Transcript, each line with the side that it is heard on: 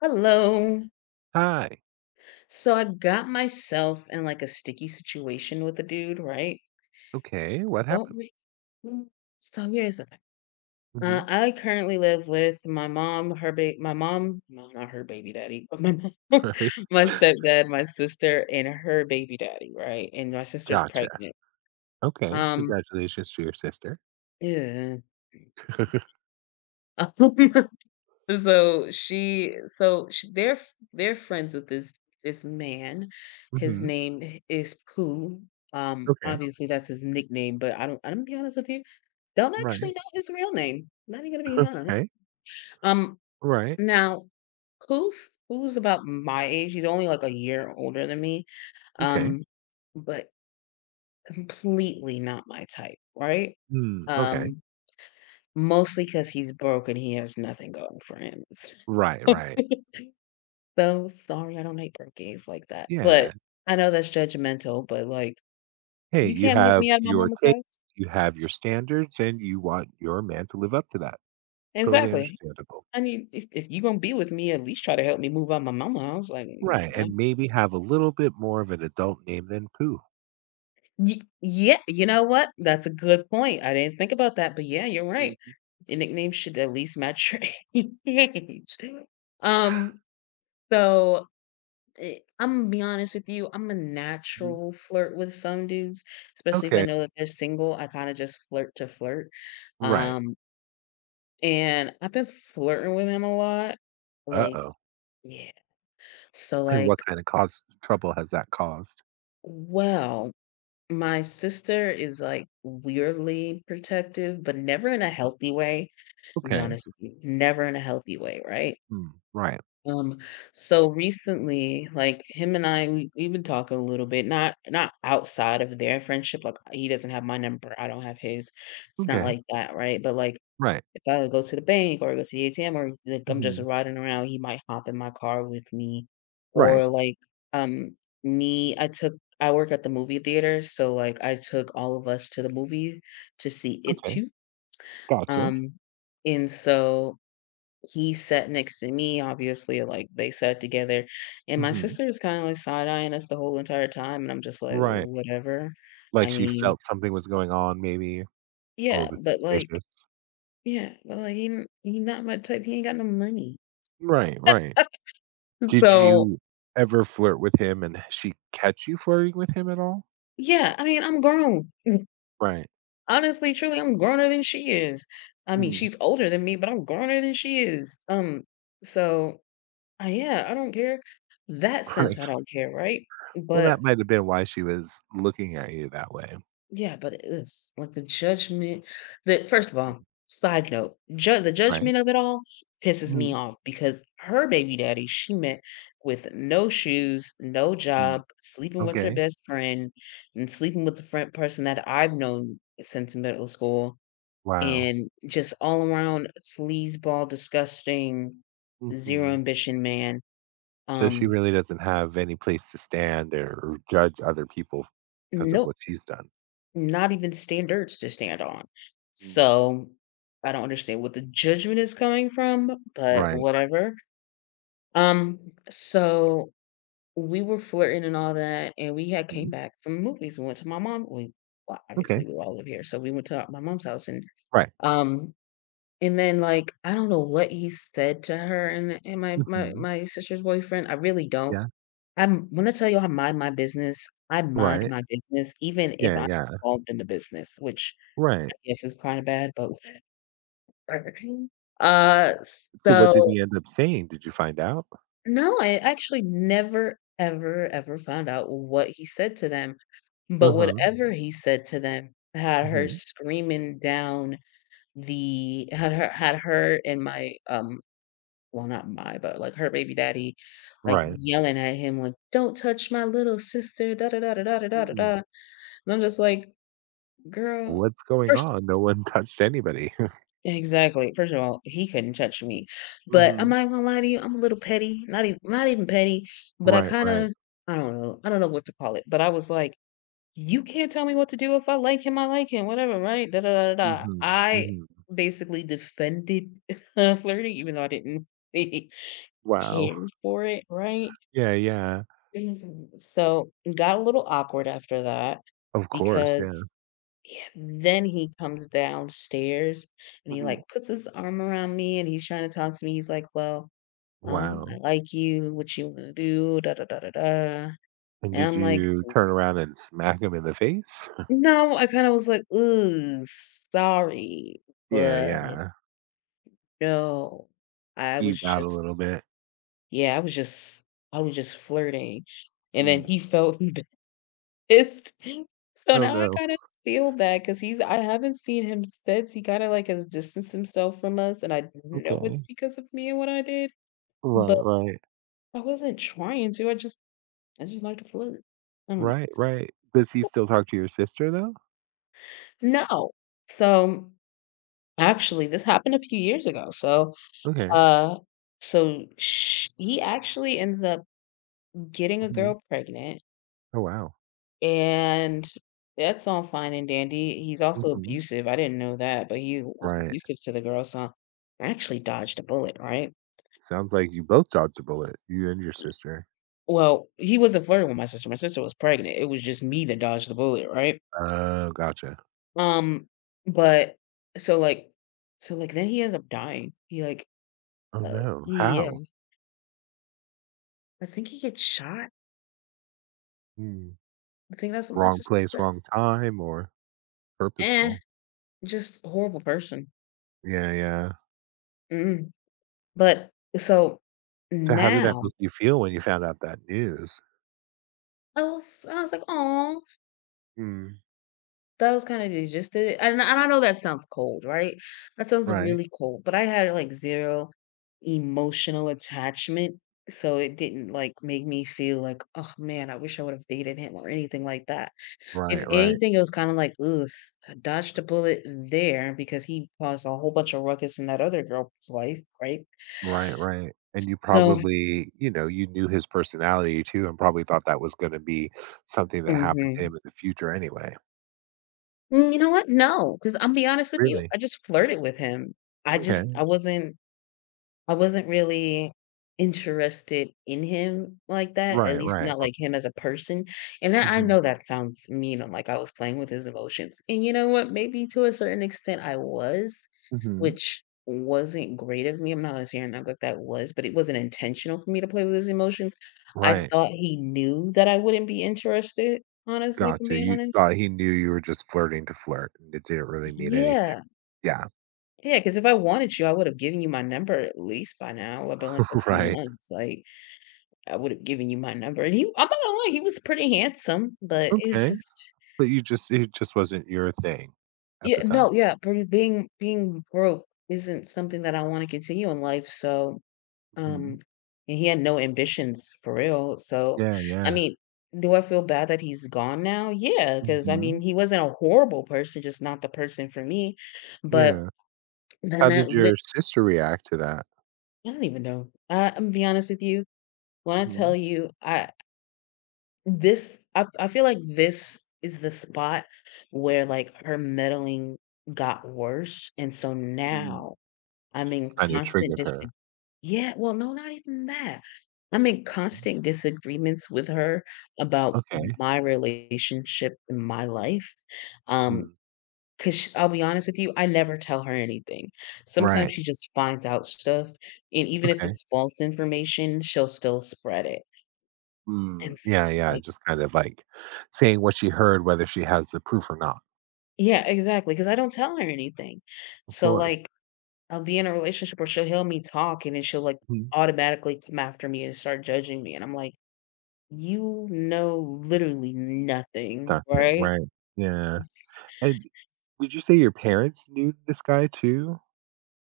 left: Hello.
right: Hi.
left: So I got myself in like a sticky situation with a dude, right?
right: Okay, what
left: Don't
right: happened?
left: we? Mm. So here's the thing. Uh,
right: Mhm.
left: I currently live with my mom, my mom, no, not her baby daddy, but my mom,
right: Right?
left: my stepdad, my sister, and her baby daddy, right? And my sister's
right: Gotcha.
left: pregnant.
right: Okay,
left: Um,
right: congratulations to your sister.
left: yeah. So she so sh they're f they're friends with this man. His
right: Mhm.
left: name I is Pooh.
right: Okay.
left: Obviously, that's his nickname, but I don't I'm gonna be honest with you, don't actually
right: Right.
left: know his real name. Not even gonna be honest.
right: Okay.
left: Um,
right: Right.
left: now, Pooh's about my age. He's only, like, a year older than me,
right: Okay.
left: um, but completely not my type, right?
right: Mm, okay.
left: Um, mostly because he's broke and he has nothing going for him.
right: Right, right.
left: So So sorry, I don't hate birthdays like that, but
right: Yeah.
left: I know that's judgmental, but, like,
right: Hey,
left: you
right: you
left: can't move
right: have
left: me out of my
right: your
left: mama's
right: take,
left: house?
right: you have your standards, and you want your man to live up to that. It's totally
left: Exactly.
right: understandable.
left: I need if you gonna be with me, at least try to help me move out my mama house, like, you
right: Right,
left: know?
right: and maybe have a little bit more of an adult name than poo.
left: Ye Yeah, you know what? That's a good point. I didn't think about that, but yeah, you're right.
right: Mhm,
left: Your nickname should at least match your age. Um, so Eh, Imma be honest with you, I'm a
right: mhm.
left: natural flirt with some dudes, especially if I
right: Okay.
left: know that they're single, I kinda just flirt to flirt,
right: Right.
left: um, and I've been flirting with him a lot, like
right: Uh-oh.
left: yeah. So,
right: And what
left: like
right: kind of cause trouble has that caused?
left: well, my sister is, like, weirdly protective, but never in a healthy way, I'll be
right: Okay.
left: honest with you, never in a healthy way, right?
right: Mm, right.
left: Um, so recently, like him and I, we've been talking a little bit, not outside of their friendship. Like he doesn't have my number, I don't have his. It's not
right: Okay.
left: like that, right? But like
right: Right.
left: if I go to the bank or go to the ATM or like I'm just
right: Mhm.
left: riding around, he might hop in my car with me.
right: Right.
left: Or like um me, I took I work at the movie theater, so like I took all of us to the movie to see It
right: Okay.
left: Too.
right: Gotcha.
left: Um, and so he sat next to me, obviously, like, they sat together, and my
right: Mhm.
left: sister was kinda, like, side-eyeing us the whole entire time, and I'm just like,
right: Right.
left: "Whatever."
right: Like
left: I
right: she
left: mean
right: felt something was going on maybe or
left: yeah,
right: was
left: but, like
right: suspicious.
left: yeah, but, like, he not my type, he ain't got no money.
right: Right, right. Did
left: So,
right: you ever flirt with him and she catch you flirting with him at all?
left: yeah, I mean, I'm grown.
right: Right.
left: Honestly, truly, I'm growner than she is. I mean,
right: Mm,
left: she's older than me, but I'm growner than she is. So, I Yeah, I don't care. That sense,
right: right.
left: I don't care, right?
right: Well,
left: But
right: that might have been why she was looking at you that way.
left: yeah, but it is like the judgment The first of
right: Mm,
left: all, side note, the
right: right.
left: judgment of it all pisses me
right: Mhm.
left: off because her baby daddy she met with no shoes, no
right: Mm,
left: job, sleeping with her
right: okay.
left: best friend, and sleeping with the friend person that I've known since middle school,
right: Wow.
left: and just all around sleazeball, disgusting, zero
right: Mhm.
left: ambition man.
right: So she
left: Um,
right: really doesn't have any place to stand or judge other people because of
left: no
right: what she's done.
left: Not even standards to stand on.
right: Mm,
left: So, I don't understand what the judgment is coming from, but
right: right.
left: whatever. Um, so we were flirting and all that, and we had came
right: Mhm,
left: back from movies. We went to my mom. We Well,
right: okay,
left: obviously we all live here, so we went to my mom's house,
right: right,
left: um, and then like I don't know what he said to her and
right: mhm,
left: my sister's boyfriend. I really don't.
right: yeah,
left: I'm When I tell you I mind my business. I mind
right: right,
left: my business, even if
right: yeah,
left: I'm
right: yeah,
left: involved in the business, which
right: right.
left: yes, it's kinda bad, but whatever. Uh,
right: So what did
left: so
right: he end up saying? Did you find out?
left: no, I actually never, ever, ever found out what he said to them, but
right: Uh-huh,
left: whatever he said to them had her
right: mhm,
left: screaming down the had her had her and my, well, not my, but, like, her baby daddy, like,
right: right.
left: yelling at him, like, "Don't touch my little sister, da da da da da da da da da."
right: Mm,
left: And I'm just like, "Girl,
right: what's going
left: first"
right: on? No one touched anybody.
left: exactly. First of all, he couldn't touch me. But I'm
right: Mhm,
left: not gonna lie to you, I'm a little petty. Not even petty, but I
right: right, right,
left: kinda I don't know. I don't know what to call it. But I was like, you can't tell me what to do. If I like him, I like him, whatever, right? Da da da da. da.
right: mhm,
left: I
right: mhm,
left: basically defended flirting, even though I didn't really
right: wow.
left: care for it, right?
right: Yeah, yeah,
left: Mhm. So it got a little awkward after that
right: of course, yeah,
left: because yeah, then he comes downstairs and he,
right: mhm,
left: like, puts his arm around me and he's trying to talk to me. He's like, "Well, I
right: wow.
left: like you, what you wanna do, da da da da da."
right: And
left: And
right: did
left: I'm like,
right: you turn around and smack him in the face?
left: "No," I kinda was like, "Ooh, sorry,
right: Yeah,
left: but
right: yeah,
left: no. I was
right: skeeved out a little
left: just
right: bit.
left: Yeah, I was just flirting." And then
right: Mm,
left: he felt it's so
right: oh
left: now I
right: no,
left: kinda feel bad because he's I haven't seen him since, he kinda, like, has distanced himself from us, and I know it's
right: okay,
left: because of me and what I did,
right: right,
left: but
right: right.
left: I wasn't trying to, I just like to flirt. I don't
right: Right, right. Does he
left: know.
right: still talk to your sister, though?
left: No. So, actually, this happened a few years ago, so,
right: Okay.
left: uh so sh he actually ends up getting a
right: Mhm.
left: girl pregnant.
right: Oh, wow.
left: And that's all fine and dandy. He's also
right: Mhm.
left: abusive. I didn't know that, but he was
right: Right.
left: abusive to the girl, so I actually dodged a bullet, right?
right: Sounds like you both dodged a bullet, you and your sister.
left: Well, he wasn't flirting with my sister. My sister was pregnant. It was just me that dodged the bullet, right?
right: Oh, gotcha.
left: Um, but So like, so like, then he ends up dying. He like,
right: Oh,
left: uh,
right: no.
left: yeah,
right: How?
left: I think he gets shot.
right: Hmm.
left: I think that's what my
right: Wrong
left: sister
right: place,
left: said.
right: wrong time, or
left: Eh,
right: purposeful?
left: just horrible person.
right: Yeah, yeah.
left: Mm. But so
right: So how did that
left: now
right: make you feel when you found out that news?
left: I was like, oh,
right: Mm.
left: that was kinda digested, and I know that sounds cold, right? That sounds
right: Right.
left: really cold, but I had, like, zero emotional attachment, so it didn't, like, make me feel like, "Oh, man, I wish I would've dated him," or anything like that. If
right: Right, right.
left: anything, it was kinda like, "Ugh, I dodged a bullet there because he caused a whole bunch of ruckus in that other girl's life," right?
right: Right, right. And you
left: So
right: probably, you knew his personality, too, and probably thought that was gonna be something that happened to
left: mhm.
right: him in the future anyway.
left: Mm, you know what? No, because 'cause I'm be honest with you,
right: Really?
left: I just flirted with him. I just
right: Okay.
left: I wasn't I wasn't really interested in him like that, at
right: Right,
left: least
right: right.
left: not like him as a person, and I
right: Mhm.
left: know that sounds mean, I'm like I was playing with his emotions, and you know what? Maybe to a certain extent I was,
right: Mhm.
left: which wasn't great of me, I'm not gonna sit here and act like that was, but it wasn't intentional for me to play with his emotions. I
right: Right.
left: thought he knew that I wouldn't be interested, honestly, if I'm
right: Gotcha.
left: being
right: You
left: honest.
right: thought he knew you were just flirting to flirt, and it didn't really mean anything.
left: Yeah.
right: Yeah,
left: Yeah. Because if I wanted you, I would have given you my number at least by now, I've been like a few
right: right.
left: months, like I would have given you my number. And he I'm not gonna lie, he was pretty handsome, but it's
right: Okay.
left: just
right: But you just it just wasn't your thing at the
left: yeah,
right: time.
left: no, yeah, being broke isn't something that I want to continue in life. So, um,
right: Mhm.
left: and he had no ambitions for real. So,
right: Yeah,
left: I
right: yeah.
left: mean, do I feel bad that he's gone now? Yeah, because I mean,
right: Mhm.
left: he wasn't a horrible person, just not the person for me. But
right: Yeah.
left: then
right: How
left: that
right: did
left: lit,
right: your sister react to that?
left: I don't even know. I'm gonna be honest with you. When I
right: Mhm.
left: tell you, I feel like this is the spot where, like, her meddling got worse, and so
right: Mm.
left: now I'm
right: She
left: in
right: kinda
left: constant
right: triggered
left: disa
right: her.
left: yeah, well, no, not even that. I'm in
right: Mm.
left: constant disagreements with her about
right: Okay.
left: my relationship in my life. Um,
right: Mhm.
left: because I'll be honest with you, I never tell her anything. Sometimes
right: Right.
left: she just finds out stuff, and even if
right: Okay.
left: it's false information, she'll still spread it, and
right: Mm.
left: s
right: Yeah, yeah,
left: like
right: just kind of like saying what she heard, whether she has the proof or not.
left: yeah, exactly. Cause I don't tell her anything.
right: Of
left: So,
right: course.
left: like, I'll be in a relationship where she'll hear me talk, and then she'll, like, automatically come after me and start judging me, and I'm like, "You know literally nothing,
right: Nothing,
left: right?"
right: right? Yeah.
left: It's
right: And did you say your parents knew this guy too?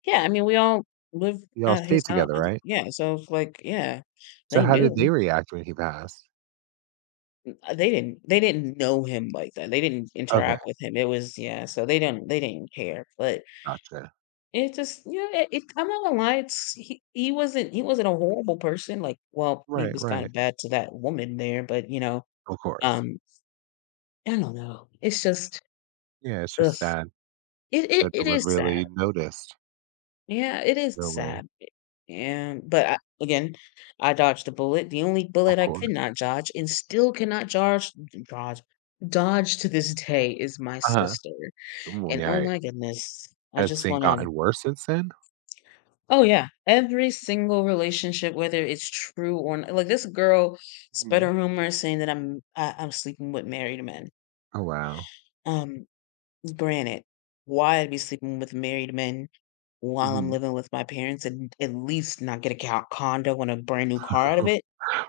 left: yeah, I mean, we all live
right: Y'all
left: at his
right: stayed
left: house
right: together, right?
left: yeah, so it's like, yeah,
right: So
left: they
right: how did they
left: knew.
right: react when he passed?
left: They didn't know him like that, they didn't
right: Okay,
left: interact with him, it was yeah, so they didn't care, but
right: gotcha.
left: it just yeah, it I'm not gonna lie, it's he wasn't a horrible person, like, well, he
right: Right,
left: was kinda
right: right.
left: bad to that woman there, but, you know,
right: Of course.
left: um, I don't know. It's just,
right: Yeah, it's
left: ugh.
right: just sad that no
left: It
right: one
left: is sad.
right: really noticed,
left: Yeah, it is
right: really.
left: sad. And but I again, I dodged the bullet. The only
right: Of
left: bullet I could
right: course.
left: not dodge and still cannot dodge dodge to this day is my
right: Uh-huh.
left: sister,
right: Well,
left: and oh
right: yeah.
left: my goodness, I
right: Has
left: just
right: things
left: wanna
right: gotten worse since then?
left: oh, yeah. Every single relationship, whether it's true or not like, this girl spread
right: Hmm.
left: a rumor saying that I'm sleeping with married men.
right: Oh, wow.
left: Um, granted, why I'd be sleeping with married men while I'm
right: Hmm.
left: living with my parents and at least not get a co condo and a brand new car out of it?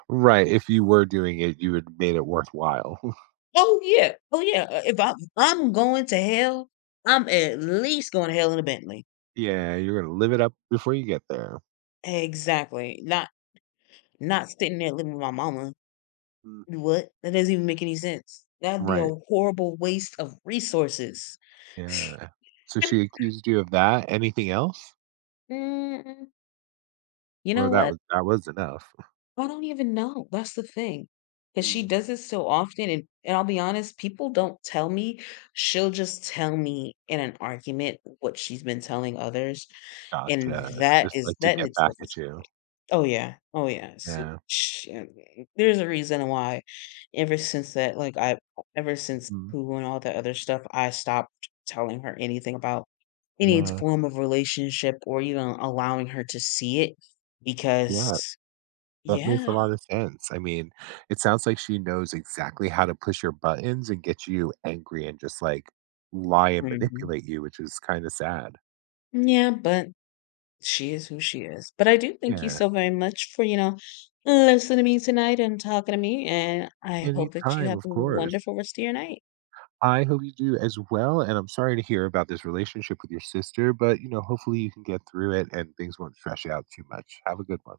right: Right. If you were doing it, you would made it worthwhile.
left: Oh, yeah. Oh, yeah. If I'm going to hell, I'm at least going to hell in a Bentley.
right: Yeah, you're going to live it up before you get there.
left: Exactly. Not sitting there living with my mama.
right: Mhm.
left: What? That doesn't even make any sense. That'd be
right: Right.
left: a horrible waste of resources.
right: Yeah. So she accused you of that? Anything else?
left: Mm, you know
right: Or
left: what?
right: that was enough?
left: I don't even know. That's the thing. Because she
right: Mm,
left: does it so often. And I'll be honest, people don't tell me. She'll just tell me in an argument what she's been telling others. And
right: gotcha.
left: that
right: Just
left: is,
right: like to
left: that in
right: get back
left: itself
right: at
left: is
right: you.
left: oh, yeah. Oh, yeah.
right: Yeah.
left: Yeah, there's a reason why ever since that, like, I ever since
right: Mhm.
left: Pooh and all that other stuff, I stopped telling her anything about any
right: Yeah.
left: form of relationship or even allowing her to see it
right: Yeah.
left: because
right: That makes a
left: yeah.
right: lot of sense. I mean, it sounds like she knows exactly how to push your buttons and get you angry and just like lie and
left: Mhm.
right: manipulate you, which is kind of sad.
left: Yeah, but she is who she is. But I do thank you
right: Yeah.
left: so very much for, you know, listening to me tonight and talking to me, and I hope that you
right: Anytime,
left: have
right: of
left: a
right: course.
left: wonderful rest of your night.
right: I hope you do as well. And I'm sorry to hear about this relationship with your sister, but you know, hopefully you can get through it and things won't stress you out too much. Have a good one.